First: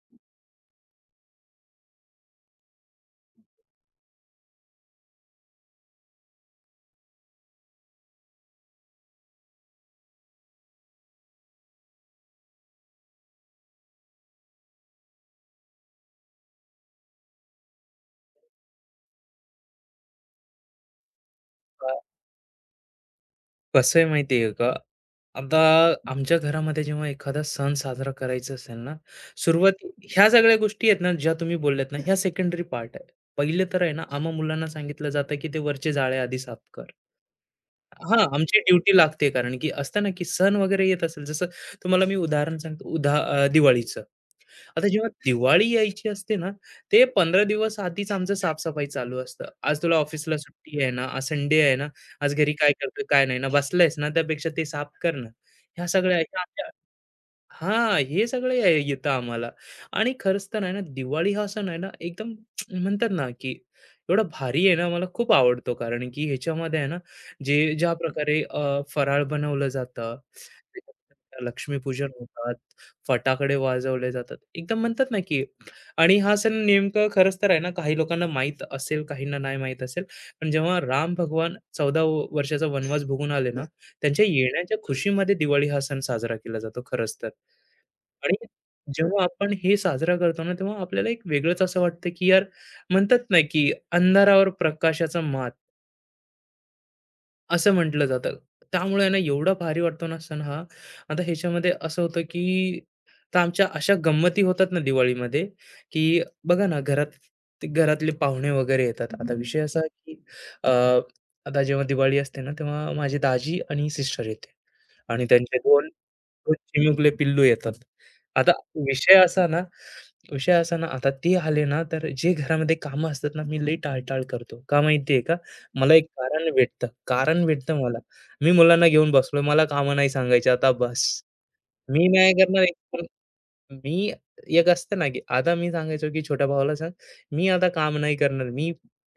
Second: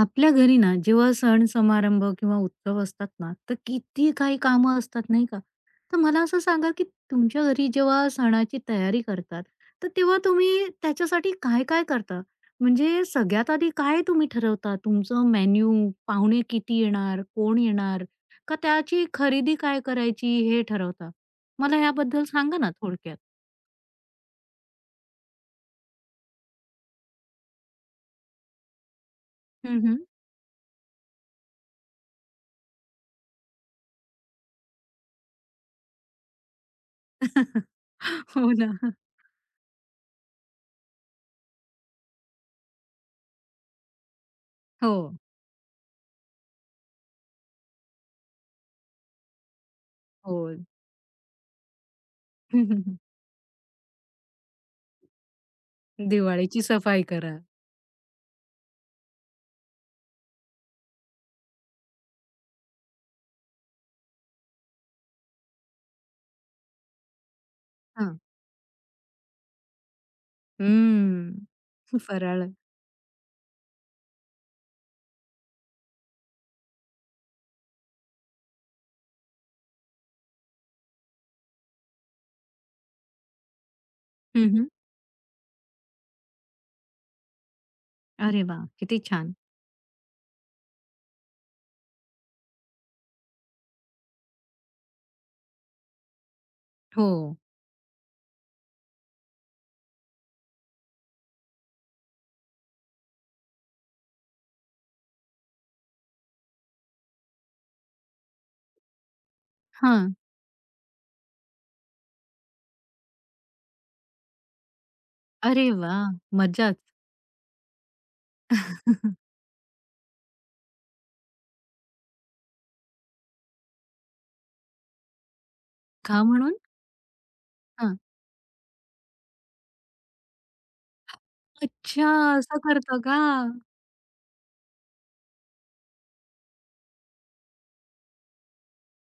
आपल्या घरी ना जेव्हा सण समारंभ किंवा उत्सव असतात ना, तर किती काही कामं असतात नाही का? तर मला असं सांगा, की तुमच्या घरी जेव्हा सणाची तयारी करतात, तर तेव्हा तुम्ही त्याच्यासाठी काय-काय करता? म्हणजे सगळ्यात आधी काय तुम्ही ठरवता? तुमचं मेन्यू, पाहुणे किती येणार, कोण येणार, का त्याची खरेदी काय करायची हे ठरवता? मला अ, ह्याबद्दल सांगा ना थोडक्यात? कसं आहे माहिती आहे का? आता आमच्या घरामध्ये जेव्हा एखादा सण साजरा करायचा असेल ना, सुरुवात हं. ह्या सगळ्या गोष्टी आहेत ना, ज्या तुम्ही बोलल्यात ना, ह्या सेकंडरी पार्ट आहे. पहिले तर आहे ना, आम्हा मुलांना सांगितलं जातं, की "ते वरचे जाळे आधी साफ कर." हां, हो आमची ना. ड्युटी लागते कारण की असतं ना, की सण वगैरे येत असेल, जसं तुम्हाला मी उदाहरण सांगतो दिवाळीचं. आता हो, जेव्हा दिवाळी यायची असते ना, ते 15 दिवस आधीच आमचं साफ चालू असतं. आज तुला ऑफिसला हो. सुट्टी आहे ना, आज संडे आहे ना, आज घरी काय करतोय, काय नाही ना, बसलायस ना, त्यापेक्षा ते साफ कर ना. ह्या सगळ्या दिवाळीची ह्या सफाई करा. हां, हे सगळं येतं आम्हाला. आणि खरंच तर आहे ना, दिवाळी हा सण आहे ना, एकदम म्हणतात ना, की एवढा भारी आहे ना, मला खूप आवडतो. कारण की ह्याच्यामध्ये आहे ना, ज्या प्रकारे फराळ बनवलं जातं, त्याच्यानंतर हम्म. लक्ष्मीपूजन फराळ. होतात, फटाकडे वाजवले जातात. एकदम म्हणतात ना, की आणि हा सण नेमकं खरंच तर आहे ना, काही लोकांना माहीत असेल, काहींना नाही माहीत असेल. पण जेव्हा राम भगवान 14 वर्षाचा वनवास भोगून आले ना, त्यांच्या हं, हं. येण्याच्या खुशीमध्ये दिवाळी हा सण साजरा केला जातो खरंच तर. आणि अरे वा. किती जेव्हा छान. आपण हे साजरा करतो ना, तेव्हा आपल्याला एक वेगळंच असं वाटतं, की यार म्हणतात ना, की अंधारावर प्रकाशाचा मात. हो. असं म्हटलं जातं. त्यामुळे आहे ना एवढा भारी वाटतो ना सण हा. आता ह्याच्यामध्ये असं होतं, की आता आमच्या अशा गंमती होतात ना दिवाळीमध्ये, की बघा ना घरात ते घरातले पाहुणे वगैरे येतात. आता विषय असा की हां. अ, आता जेव्हा दिवाळी असते ना, तेव्हा माझी दाजी आणि सिस्टर येते आणि त्यांचे अरे 2 वा. 2 मज्जाच. चिमुकले पिल्लू येतात. आता विषय का? असा ना विषय असा ना, आता ते आले ना, तर जे घरामध्ये कामं असतात ना, मी लई टाळटाळ करतो. का माहिती का? मला एक कारण म्हणून? भेटतं. कारण भेटतं हां. मला. मी मुलांना घेऊन बसलोय. मला कामं नाही सांगायची आता बस. मी अच्छा. नाही असं करणार एक करतं पण का? मी एक असतं ना, की आता मी सांगायचो, की छोट्या भावाला सांग, "मी आता काम नाही करणार. मी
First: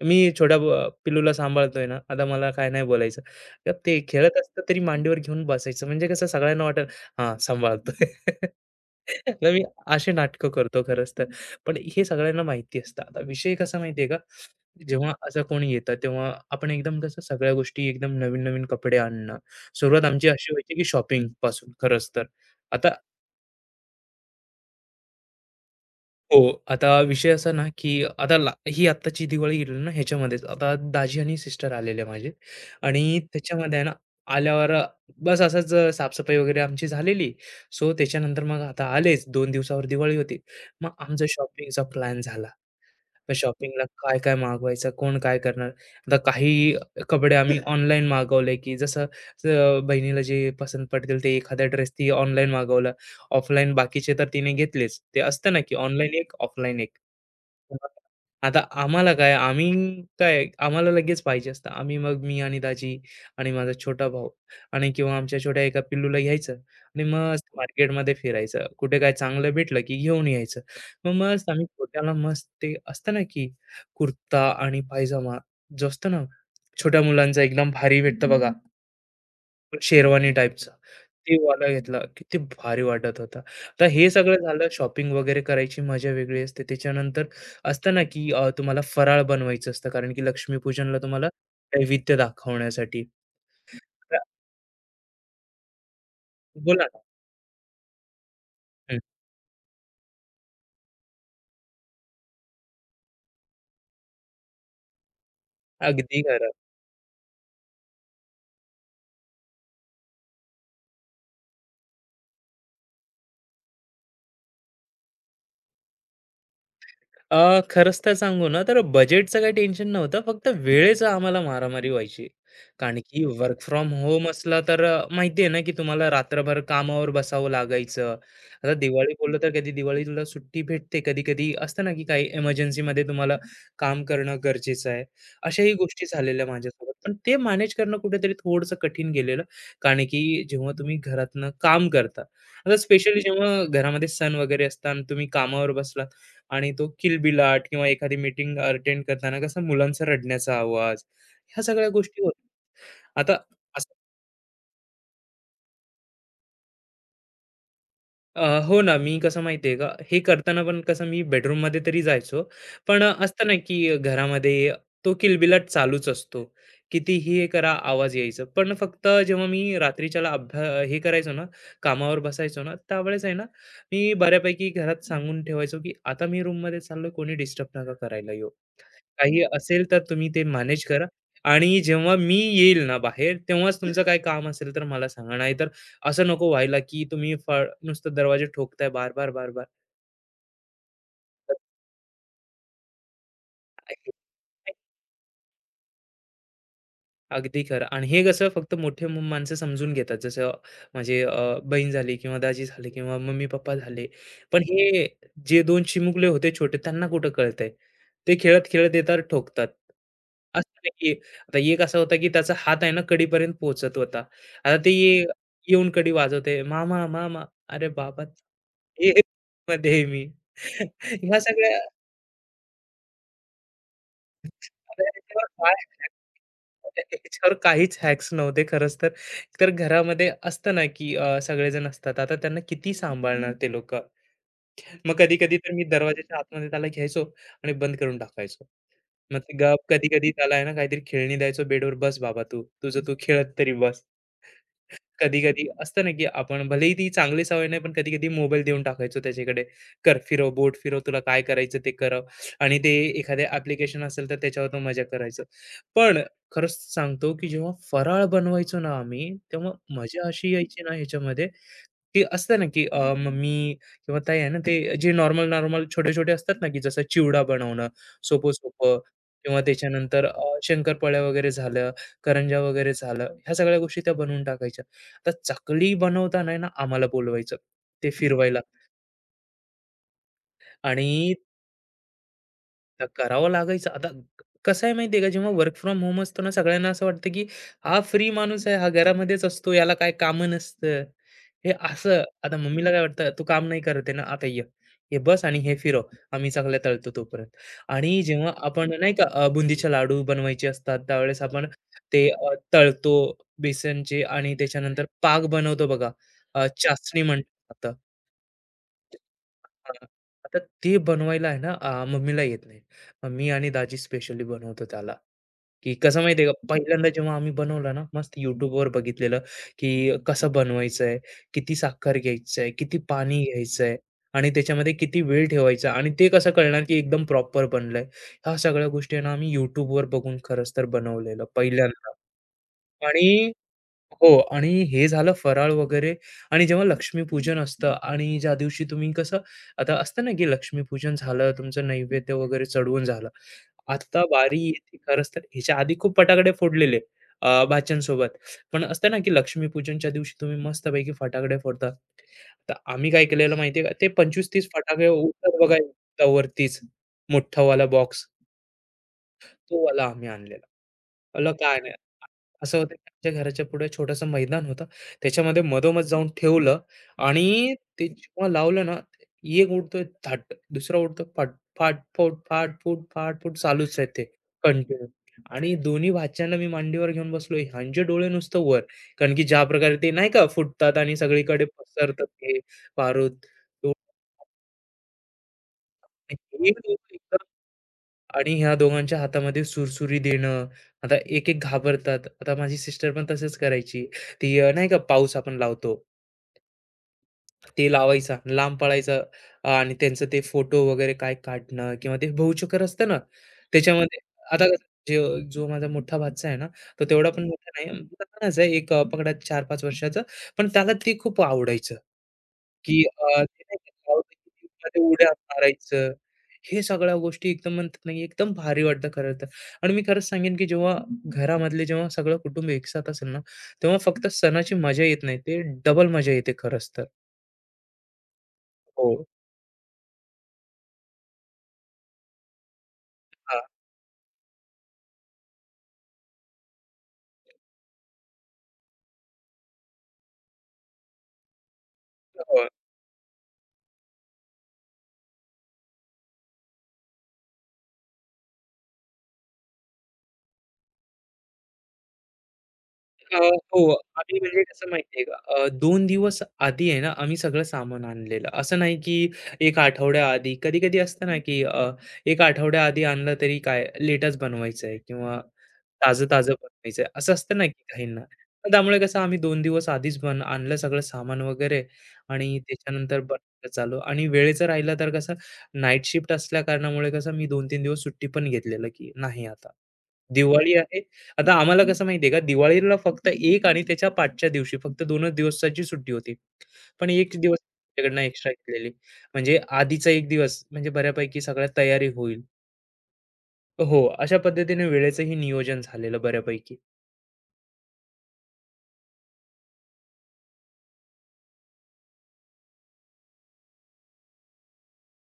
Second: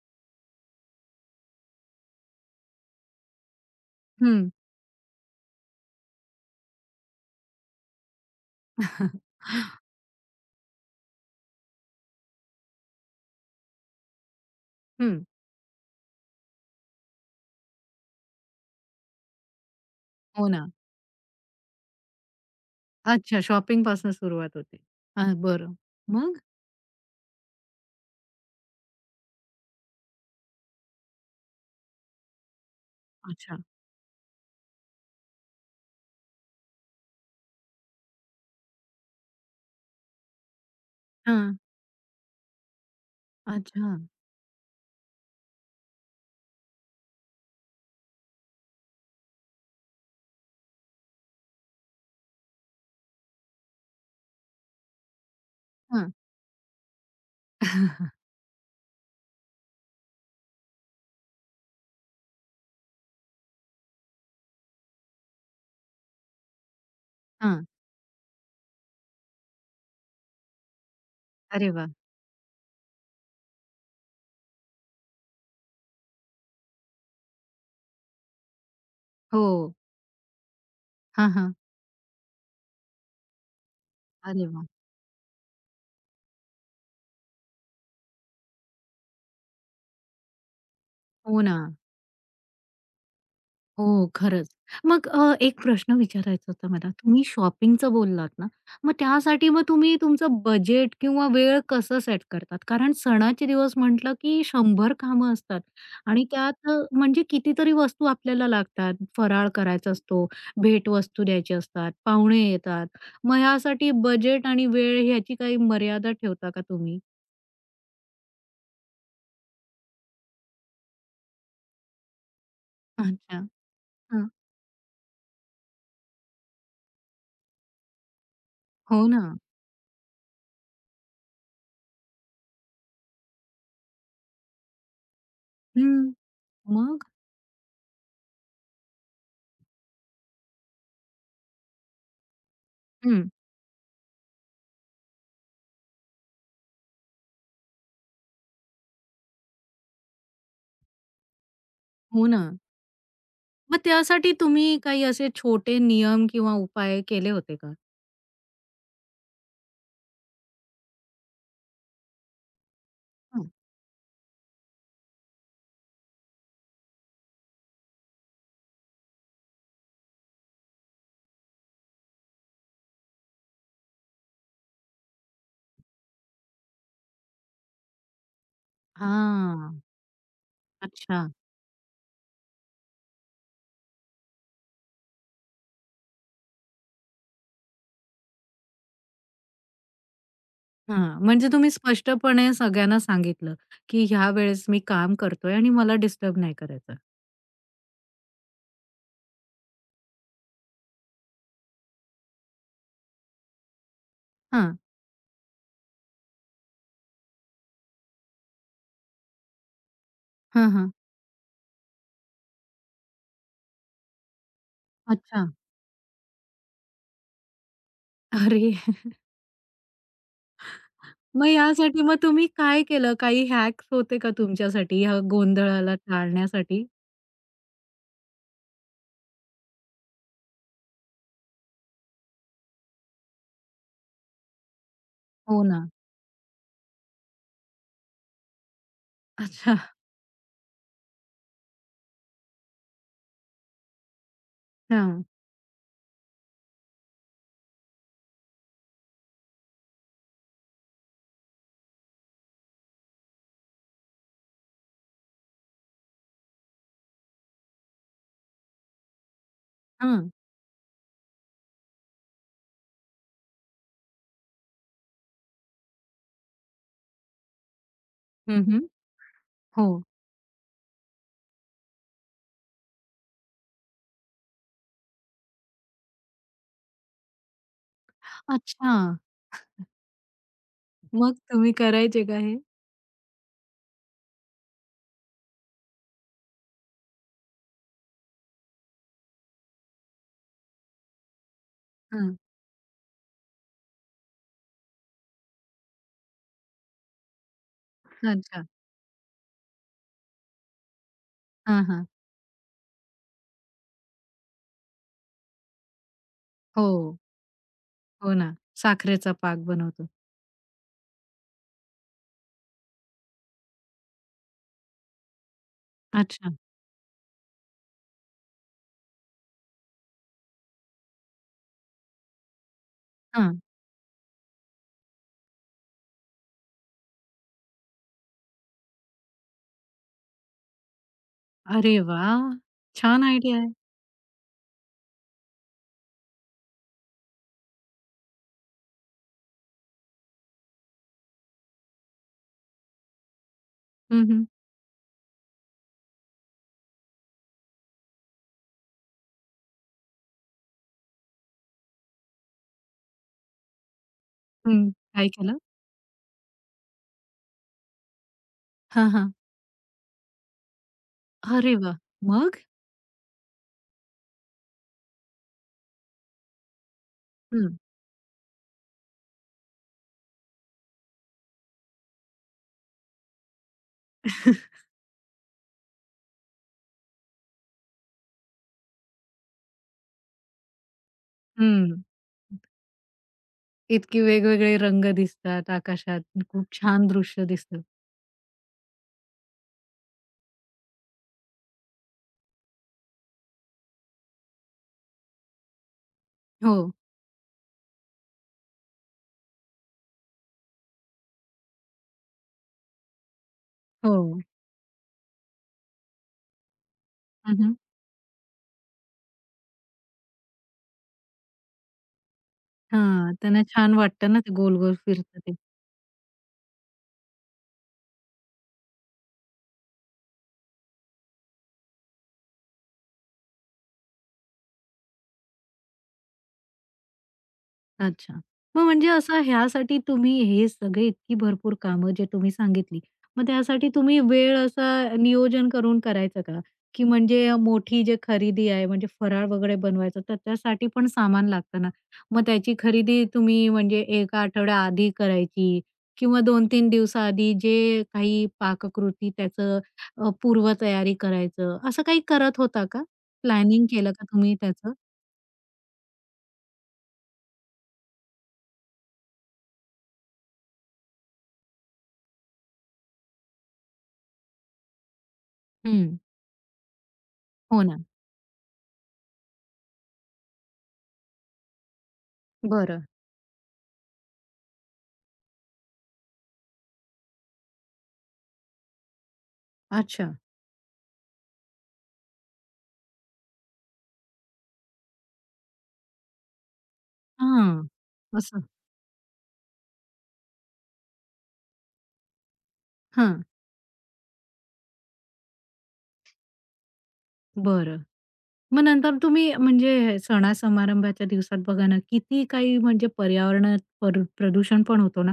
मी छोट्या पिल्लूला सांभाळतोय ना, आता मला काय नाही बोलायचं." तर ते खेळत हं. असतं तरी मांडीवर घेऊन बसायचं. म्हणजे कसं सगळ्यांना वाटेल, "हां, सांभाळतोय." हं. तर मी अशी नाटकं करतो खरंच तर. पण हे सगळ्यांना माहिती असतं. आता विषय कसा माहिती का? जेव्हा असं कोणी येतं तेव्हा आपण एकदम कसं सगळ्या गोष्टी एकदम नवीन नवीन कपडे आणणं. सुरुवात आमची हो अशी ना. व्हायची की शॉपिंगपासून खरंच तर. आता अच्छा, शॉपिंगपासून सुरुवात होते. हां, बरं. मग? हो, आता विषय असा ना की आता ला ही आत्ताची दिवाळी गेली ना ह्याच्यामध्येच. आता दाजी आणि सिस्टर आलेले माझे आणि अच्छा. त्याच्यामध्ये आहे ना आल्यावर बस असंच साफ वगैरे आमची झालेली. सो त्याच्यानंतर मग आता आलेच 2 दिवसावर दिवाळी होती. मग आमचा हां. शॉपिंगचा प्लॅन झाला. मग शॉपिंगला अच्छा. काय काय मागवायचं, कोण काय करणार. आता काही कपडे आम्ही ऑनलाईन मागवले, की जसं बहिणीला जे पसंत पडतील ते एखादा ड्रेस ती ऑनलाईन मागवला. ऑफलाईन बाकीचे तर तिने घेतलेच. ते असतं ना, की हां, ऑनलाईन एक, ऑफलाईन एक. आता आम्हाला काय, आम्ही काय आम्हाला लगेच पाहिजे असतं. आम्ही मग मी आणि दाजी आणि माझा छोटा भाऊ आणि किंवा आमच्या छोट्या एका पिल्लूला घ्यायचं आणि मग हां. मार्केटमध्ये फिरायचं. कुठे काय चांगलं भेटलं, की घेऊन यायचं. मग मस्त आम्ही अरे वा. छोट्याला मस्त ते असतं ना की कुर्ता आणि पायजामा जो असतो ना, छोट्या मुलांचा एकदम भारी भेटतं बघा, हं. हो. पण शेरवानी टाईपचं. हां, ते हां. वाला घेतला. किती भारी वाटत होता. तर हे सगळं अरे वा. झालं शॉपिंग वगैरे करायची मजा वेगळी असते. त्याच्यानंतर असतं ना की तुम्हाला फराळ बनवायचं असतं कारण की लक्ष्मीपूजनला तुम्हाला हो ना. नैवेद्य दाखवण्यासाठी. हो, तर खरंच. मग एक प्रश्न विचारायचा होता बोला मला. ना. तुम्ही शॉपिंगचं बोललात ना, मग हं. त्यासाठी मग तुम्ही तुमचं बजेट किंवा वेळ कसं सेट करतात? कारण सणाचे दिवस म्हटलं की 100 कामं असतात अगदी आणि खरं. त्यात म्हणजे कितीतरी वस्तू आपल्याला लागतात. फराळ करायचा असतो, भेटवस्तू द्यायची असतात, पाहुणे येतात. मग ह्यासाठी बजेट आणि वेळ ह्याची काही मर्यादा ठेवता का तुम्ही? खरंच तर सांगू ना, तर बजेटचं काही टेन्शन नव्हतं. फक्त वेळेचं आम्हाला मारामारी व्हायची. कारण की अच्छा. वर्क फ्रॉम होम हां. असला तर माहिती आहे ना, की तुम्हाला रात्रभर कामावर बसावं लागायचं. आता हो दिवाळी ना. बोललं तर कधी दिवाळीला सुट्टी भेटते, कधी-कधी असतं ना, की काही इमर्जन्सीमध्ये तुम्हाला काम करणं गरजेचं आहे. अशाही हं. गोष्टी झालेल्या माझ्यासोबत. मग? पण ते मॅनेज करणं कुठेतरी थोडंसं कठीण गेलेलं. कारण की जेव्हा तुम्ही घरातनं काम करता, आता स्पेशली हं. जेव्हा घरामध्ये सण वगैरे असतात तुम्ही कामावर बसला आणि तो किलबिलाट किंवा एखादी मीटिंग अटेंड करताना कसं मुलांचा रडण्याचा आवाज, ह्या सगळ्या गोष्टी हो ना. होत्या. आता मग असं त्यासाठी तुम्ही काही असे छोटे नियम किंवा उपाय केले होते का? हो ना, मी कसं माहिती का, हे करताना पण कसं मी बेडरूममध्ये तरी जायचो. पण हं. असतं ना, की घरामध्ये तो किलबिलाट चालूच असतो. कितीही हे करा, आवाज यायचं. पण फक्त जेव्हा मी रात्रीच्याला अभ्या हे करायचो ना, कामावर बसायचो ना, त्यावेळेस आहे ना, मी बऱ्यापैकी घरात सांगून ठेवायचो, की आता मी रूममध्ये चाललोय, कोणी डिस्टर्ब नका करायला येऊ. काही हां. असेल तर तुम्ही ते मॅनेज करा अच्छा. आणि जेव्हा मी येईल ना बाहेर, तेव्हाच तुमचं काही काम असेल तर मला सांगा. नाहीतर असं नको व्हायला, की तुम्ही फळ नुसतं दरवाजे ठोकताय बार-बार, बार-बार. हां. म्हणजे तुम्ही स्पष्टपणे सगळ्यांना सांगितलं, की ह्या वेळेस मी काम करतोय आणि मला डिस्टर्ब नाही करायचं. अगदी खरं आणि हे कसं फक्त मोठे माणसं समजून घेतात जसं माझे बहीण झाली किंवा दाजी झाले किंवा मम्मी पप्पा झाले पण हां. हे जे दोन चिमुकले होते छोटे त्यांना कुठं कळतंय ते खेळत खेळत येतात ठोकतात हां, असं हां. नाही की आता एक असा होता की त्याचा हात आहे ना कडीपर्यंत पोहोचत होता आता ते अच्छा. येऊन कडी वाजवते मामा मामा अरे बाबा अरे! हे मध्ये आहे मी ह्या मग सगळ्या यासाठी मग तुम्ही काय केलं? काही हॅक्स होते का आता तुमच्यासाठी ह्या गोंधळाला टाळण्यासाठी? याच्यावर काहीच हॅक्स नव्हते खरंच तर. तर घरामध्ये असतं ना, की सगळेजण असतात. आता त्यांना किती सांभाळणार ते लोकं. मग कधी-कधी हो तर ना. मी दरवाजाच्या आतमध्ये त्याला घ्यायचो आणि बंद करून टाकायचो. मग ते अच्छा. गप कधी-कधी त्याला आहे ना, काहीतरी खेळणी द्यायचो बेडवर, "बस बाबा तू, तुझं तू खेळत तरी बस." हां. कधी-कधी असतं ना, की आपण भलेही ती चांगली सवय नाही, पण कधी-कधी मोबाईल देऊन टाकायचो त्याच्याकडे. "कर, फिरव, बोट फिरव, तुला काय करायचं ते कर." आणि ते एखादे ॲप्लिकेशन असेल तर त्याच्यावर तो मजा करायचो. पण खरंच सांगतो, की जेव्हा फराळ बनवायचो ना आम्ही, तेव्हा मजा हां. अशी यायची ना ह्याच्यामध्ये, की असतं ना, की मम्मी किंवा ताई आहे ना, ते जे नॉर्मल-नॉर्मल छोटे-छोटे असतात ना, की जसं चिवडा बनवणं हं, सोपं-सोपं किंवा हो. त्याच्यानंतर शंकरपाळ्या वगैरे झालं, करंज्या वगैरे झालं, ह्या सगळ्या गोष्टी त्या बनवून टाकायच्या. तर चकली बनवताना आहे ना आम्हाला बोलवायचं ते फिरवायला अच्छा. आणि मग तुम्ही करायचे का हे? करावं लागायचं. आता कसं आहे माहिती आहे का, जेव्हा वर्क फ्रॉम होम असतो ना, सगळ्यांना असं वाटतं की हा फ्री माणूस आहे, हा घरामध्येच असतो, याला काय काम नसतं. हे असं हां. आता मम्मीला काय वाटतं, "तू काम नाही करत आहे ना, आता ये. हे बस आणि हे फिरव, आम्ही चकल्या तळतो तोपर्यंत." आणि जेव्हा अच्छा. आपण नाही का बुंदीचे लाडू बनवायचे असतात, त्यावेळेस आपण हां, हां. ते तळतो बेसनचे आणि त्याच्यानंतर पाक बनवतो बघा, हो, चासणी म्हणतात आता. हो ना. साखरेचा पाक हां. बनवतो. आता ते बनवायला आहे ना मम्मीला येत नाही. मम्मी आणि दाजी स्पेशली बनवतो त्याला, की कसं माहिती का, अच्छा. पहिल्यांदा जेव्हा आम्ही बनवलं ना, मस्त YouTubeवर बघितलेलं, की कसं बनवायचं किती साखर घ्यायचं किती पाणी हां. घ्यायचं आणि त्याच्यामध्ये किती वेळ ठेवायचा आणि ते कसं कळणार, की एकदम प्रॉपर बनलंय. ह्या सगळ्या गोष्टी आहे ना, आम्ही YouTubeवर बघून खरंच तर बनवलेलं अरे पहिल्यांदा वा, छान आणि आयडिया आहे. हो आणि हे झालं फराळ वगैरे आणि जेव्हा लक्ष्मीपूजन असतं आणि ज्या दिवशी तुम्ही कसं आता असतं ना की लक्ष्मीपूजन झालं, तुमचं नैवेद्य वगैरे चढवून झालं. आता हं, हं. बारी येते खरंच तर ह्याच्या आधी खूप फटाकडे फोडलेले भाच्यांसोबत. पण असतं ना की लक्ष्मीपूजनच्या दिवशी तुम्ही मस्तपैकी फटाकडे फोडता. तर आम्ही काय केलेलं माहिती का? ते 25-30 हं. फटाके काय केलं? उडतात बघा, वरतीच मोठावाला बॉक्स, हां, हां. तो वाला आम्ही आणलेला. म्हणलं अरे काय वाह! मग? असं होतं की आमच्या घराच्या पुढे छोटंसं मैदान होतं. त्याच्यामध्ये मधोमध जाऊन ठेवलं आणि हं. ते जेव्हा लावलं ना, एक उडतोय थाट, दुसरा उडतोय फट, फाट, फूट, फाट, फूट, फाट, फूट चालूच आहे ते कंटिन्यू. आणि दोन्ही भाच्यांना मी मांडीवर घेऊन बसलोय. ह्यांचे डोळे नुसतं वर. कारण की ज्या प्रकारे ते नाही का फुटतात आणि सगळीकडे हं. पसरतात ते बारूद. तो- इतकी वेगवेगळे रंग दिसतात आकाशात. हे खूप लोक छान एकदम दृश्य दिसतं. आणि ह्या दोघांच्या हातामध्ये सुरसुरी देणं. आता एक-एक घाबरतात. आता माझी सिस्टर पण तसंच करायची. ती नाही का पाऊस आपण लावतो, हो, ते लावायचा, लांब पळायचं आणि त्यांचं ते फोटो वगैरे काय काढणं किंवा ते भाऊचोकर असतं ना, त्याच्यामध्ये हो. आता कसं जो जो माझा मोठा भाचा आहे ना, तो तेवढा पण हं, मोठा हं. नाही, लहानच आहे एक पकडा 4-5 वर्षाचा, पण त्याला ते खूप आवडायचं. की हां. ते त्यांना नाही का छान गावाला वाटतं ना ते गोल-गोल किती उड्या फिरतं ते. मारायचं. हे सगळ्या गोष्टी एकदम म्हणतात ना, एकदम भारी वाटतं खरं तर. आणि मी खरंच सांगेन की जेव्हा घरामधले जेव्हा सगळं कुटुंब एकसाथ असेल ना, तेव्हा फक्त सणाची मजा येत नाही. ते डबल मजा येते खरंच तर. अच्छा. मग म्हणजे हो. असं ह्यासाठी तुम्ही हे सगळे इतकी भरपूर कामं जे तुम्ही सांगितली, मग हां. त्यासाठी तुम्ही वेळ असा नियोजन करून करायचं का? की म्हणजे मोठी जी खरेदी आहे म्हणजे फराळ वगैरे बनवायचं तर त्यासाठी पण सामान लागतं ना. मग हो. त्याची खरेदी तुम्ही म्हणजे 1 आठवड्या आधी करायची किंवा 2-3 दिवसाआधी जे काही पाककृती त्याचं पूर्वतयारी करायचं, असं काही करत होता का? अ, प्लॅनिंग हो. केलं का आम्ही तुम्ही म्हणजे कसं त्याचं? माहिती का, 2 दिवस आधी आहे ना, आम्ही सगळं सामान आणलेलं. असं नाही की 1 आठवड्या आधी. कधी-कधी असतं ना, की 1 आठवड्या आधी आणलं तरी काय लेटच बनवायचं आहे किंवा हं. ताजं-ताजं बनवायचं आहे. असं असतं ना, हो की ना. काहींना. मग त्यामुळे कसं आम्ही 2 दिवस आधीच बन आणलं सगळं सामान वगैरे आणि बरं. त्याच्यानंतर बनवायला चालू आणि वेळेचं राहिलं तर कसं नाईट शिफ्ट असल्या कारणामुळे कसं मी 2 तीन दिवस सुट्टी पण घेतलेलं, की नाही आता. अच्छा. दिवाळी आहे. आता आम्हाला कसं माहिती का, दिवाळीला फक्त 1 आणि त्याच्या पाठच्या दिवशी फक्त 2च दिवसाची सुट्टी होती. पण 1 दिवस हां. आमच्याकडनं एक्स्ट्रा असं. घेतलेली. म्हणजे आधीचा 1 दिवस म्हणजे बऱ्यापैकी सगळ्यात तयारी होईल. हां. हो, अशा पद्धतीने वेळेचंही नियोजन झालेलं बऱ्यापैकी. बरं. मग नंतर तुम्ही म्हणजे सणा-समारंभाच्या दिवसात बघा ना, किती काही म्हणजे पर्यावरणात प्रदूषण पण होतो ना.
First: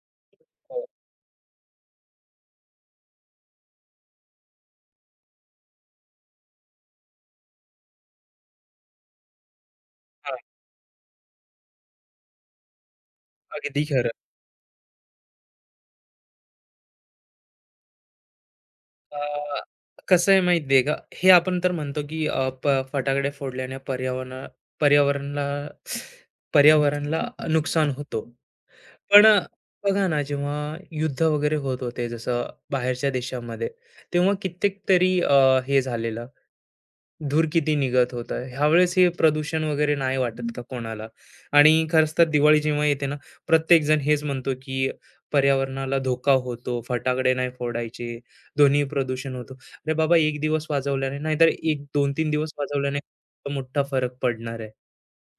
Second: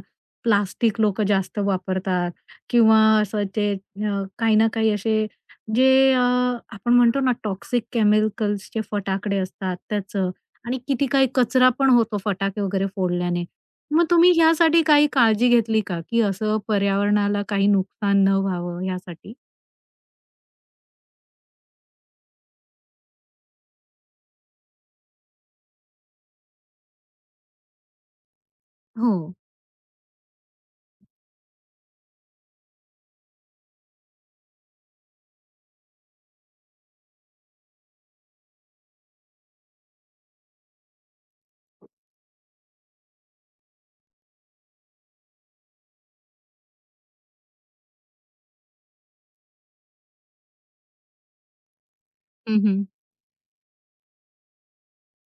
हो. प्लास्टिक लोक जास्त वापरतात किंवा असं ते काही ना काही असे जे अ, आपण म्हणतो ना टॉक्सिक केमिकल्सचे फटाकडे असतात त्याचं हां, आणि किती काही कचरा पण होतो फटाके वगैरे फोडल्याने. अगदी मग खरं. तुम्ही ह्यासाठी काही काळजी घेतली का, की असं पर्यावरणाला काही नुकसान न व्हावं अ, ह्यासाठी? कसं आहे माहिती का, हे आपण तर म्हणतो की फटाकडे फोडल्याने पर्यावरणा पर्यावरणला पर्यावरणला नुकसान होतो. हो. पण बघा ना, जेव्हा युद्ध वगैरे होत होते, जसं बाहेरच्या देशामध्ये, तेव्हा कित्येक तरी हे झालेलं. धूर किती निघत होता. ह्यावेळेस हे प्रदूषण वगैरे नाही वाटत का कोणाला? आणि खरंच तर दिवाळी जेव्हा येते ना, प्रत्येकजण हेच म्हणतो, की पर्यावरणाला धोका होतो, फटाकडे नाही फोडायचे, ध्वनी प्रदूषण होतो. अरे बाबा, 1 दिवस वाजवल्याने नाहीतर एक 2-3 दिवस हं, हं. वाजवल्याने मोठा फरक पडणार आहे.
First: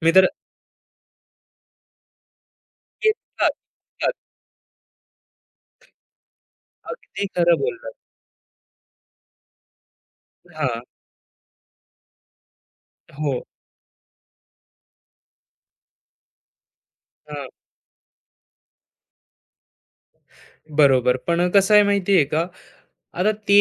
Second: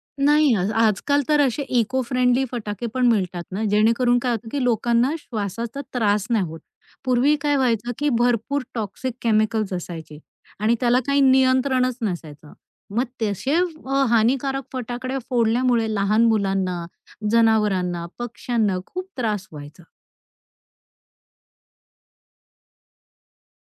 मी तर नाही, आज आजकाल तर असे इको फ्रेंडली फटाके पण तेच मिळतात हां, ना, हां, जेणेकरून काय होतं, की लोकांना श्वासाचा त्रास नाही होत. अगदी पूर्वी काय खरं व्हायचं, बोललात. की भरपूर टॉक्सिक केमिकल्स असायचे आणि हां, त्याला काही नियंत्रणच नसायचं. मग हो, तसे हानिकारक फटाकडे फोडल्यामुळे लहान मुलांना, हां, जनावरांना, पक्ष्यांना खूप त्रास व्हायचा. बरोबर. पण कसं आहे माहिती का? आता ते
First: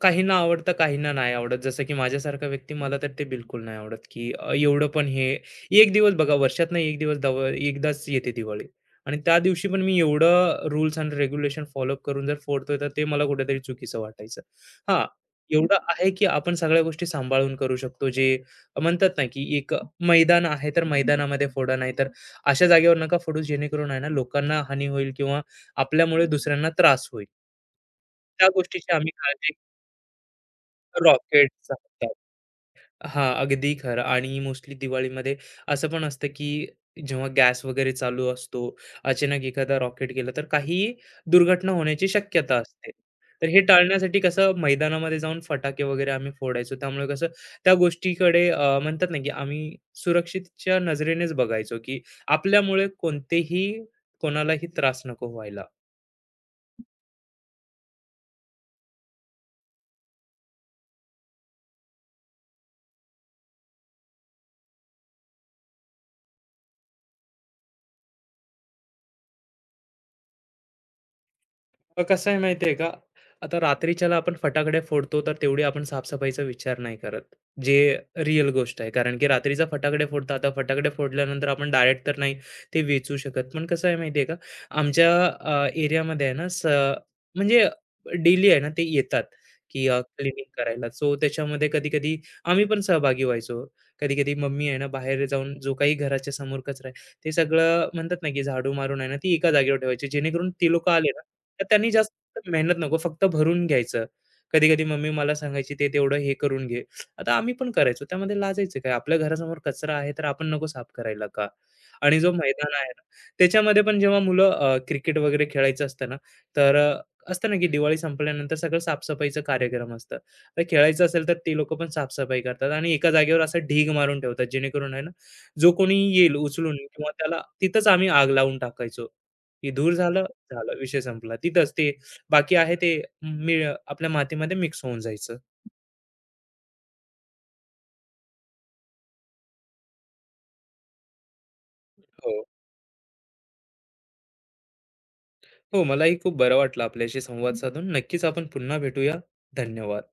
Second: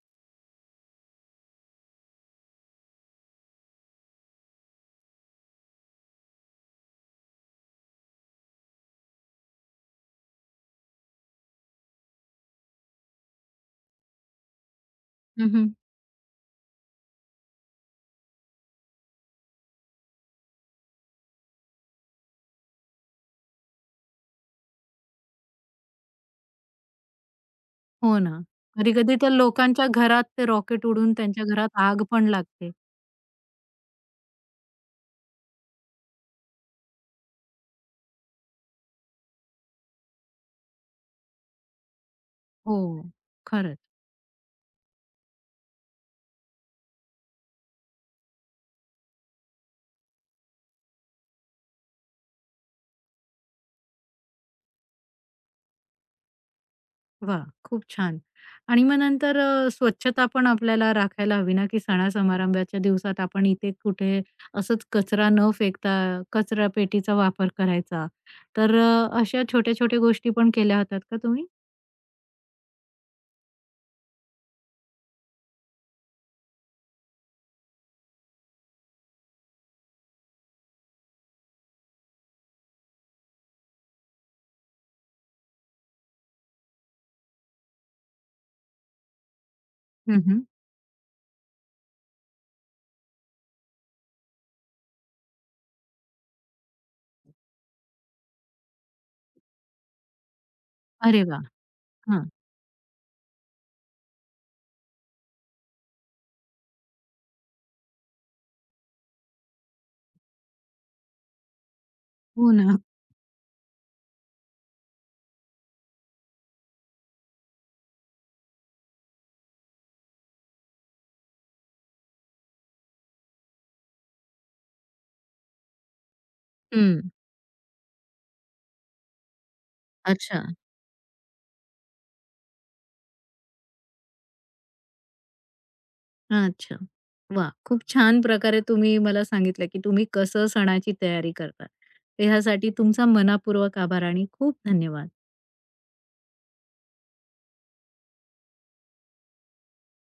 काहींना आवडतं, काहींना नाही आवडत. जसं की माझ्यासारखा व्यक्ती मला तर ते बिलकुल नाही आवडत, की एवढं पण हे एक दिवस बघा वर्षातनं एक दिवस एकदाच येते दिवाळी आणि त्या दिवशी पण मी एवढं रूल्स अँड रेग्युलेशन फॉलोअप करून जर फोडतोय, तर ते मला कुठेतरी चुकीचं वाटायचं. हां, हं, एवढं आहे की आपण सगळ्या गोष्टी सांभाळून करू शकतो. जे म्हणतात ना, की एक मैदान आहे, तर मैदानामध्ये फोडा, नाहीतर अशा जागेवर नका फोडू जेणेकरून आहे ना, लोकांना हानी होईल किंवा आपल्यामुळे दुसऱ्यांना त्रास होईल. हो ना. त्या गोष्टीची आम्ही कधी-कधी तर काळजी लोकांच्या घरात ते रॉकेट उडून त्यांच्या रॉकेट घरात आग असतात. पण लागते. हां, अगदी खरं आणि मोस्टली दिवाळीमध्ये असं पण असतं, की जेव्हा गॅस वगैरे चालू असतो, अचानक एखादा रॉकेट गेला, तर काहीही दुर्घटना होण्याची शक्यता हो, असते. तर हे खरंच. टाळण्यासाठी कसं मैदानामध्ये जाऊन फटाके वगैरे आम्ही फोडायचो. त्यामुळे कसं त्या गोष्टीकडे म्हणतात ना, की आम्ही सुरक्षितच्या नजरेनेच बघायचो, की आपल्यामुळे कोणतेही कोणालाही त्रास नको व्हायला. वा, खूप छान. आणि मग नंतर स्वच्छता पण आपल्याला राखायला हवी ना, की सणा-समारंभाच्या दिवसात आपण इथे कुठे असंच कचरा न फेकता कचरा पेटीचा वापर करायचा. तर अशा छोट्या-छोट्या गोष्टी पण केल्या होतात का तुम्ही? कसं आहे माहिती आहे का? आता रात्रीच्याला आपण फटाकडे फोडतो, तर तेवढी आपण साफसफाईचा विचार नाही करत. जे रिअल गोष्ट आहे. कारण की रात्रीचा फटाकडे फोडतो. आता फटाकडे फोडल्यानंतर आपण डायरेक्ट तर नाही ते वेचू शकत. पण कसं आहे माहिती का? आमच्या एरियामध्ये आहे ना, म्हणजे डेली आहे ना, ते येतात की हं, हं. करायला. सो त्याच्यामध्ये कधी-कधी आम्ही पण सहभागी व्हायचो. कधी-कधी मम्मी आहे ना, बाहेर जाऊन जो काही घराच्या समोर कचरा ते सगळं म्हणतात ना, की झाडू मारून आहे ना, ती एका जागेवर ठेवायची. जेणेकरून ती लोकं आले ना, अरे वाह! तर त्यांनी हां. जास्त मेहनत नको, फक्त भरून घ्यायचं. कधी-कधी मम्मी मला सांगायची, "ते तेवढं हे करून घे." आता आम्ही पण करायचो. त्यामध्ये लाजायचं काय? आपल्या घरासमोर कचरा आहे, तर आपण नको साफ करायला का? आणि जो हो मैदान ना. आहे ना, त्याच्यामध्ये पण जेव्हा मुलं क्रिकेट वगैरे खेळायचं असतं ना, तर असतं ना, की दिवाळी संपल्यानंतर सगळं साफ कार्यक्रम असतं. तर खेळायचं असेल, तर ती लोकं पण साफ करतात आणि एका जागेवर असं ढीग मारून ठेवतात. जेणेकरून आहे ना जो कोणी येईल उचलून हं. किंवा त्याला तिथंच आम्ही आग लावून टाकायचो. की धूर झालं, अच्छा. झालं विषय संपला. तिथंच ते बाकी आहे ते मी आपल्या मातीमध्ये मिक्स होऊन जायचं. अच्छा. वाह! खूप छान प्रकारे तुम्ही मला सांगितलं, की तुम्ही कसं सणाची तयारी करता. हो. ह्यासाठी तुमचा मनापूर्वक आभार आणि खूप धन्यवाद. हो, मलाही खूप बरं वाटलं आपल्याशी संवाद साधून. नक्कीच आपण पुन्हा भेटूया. धन्यवाद.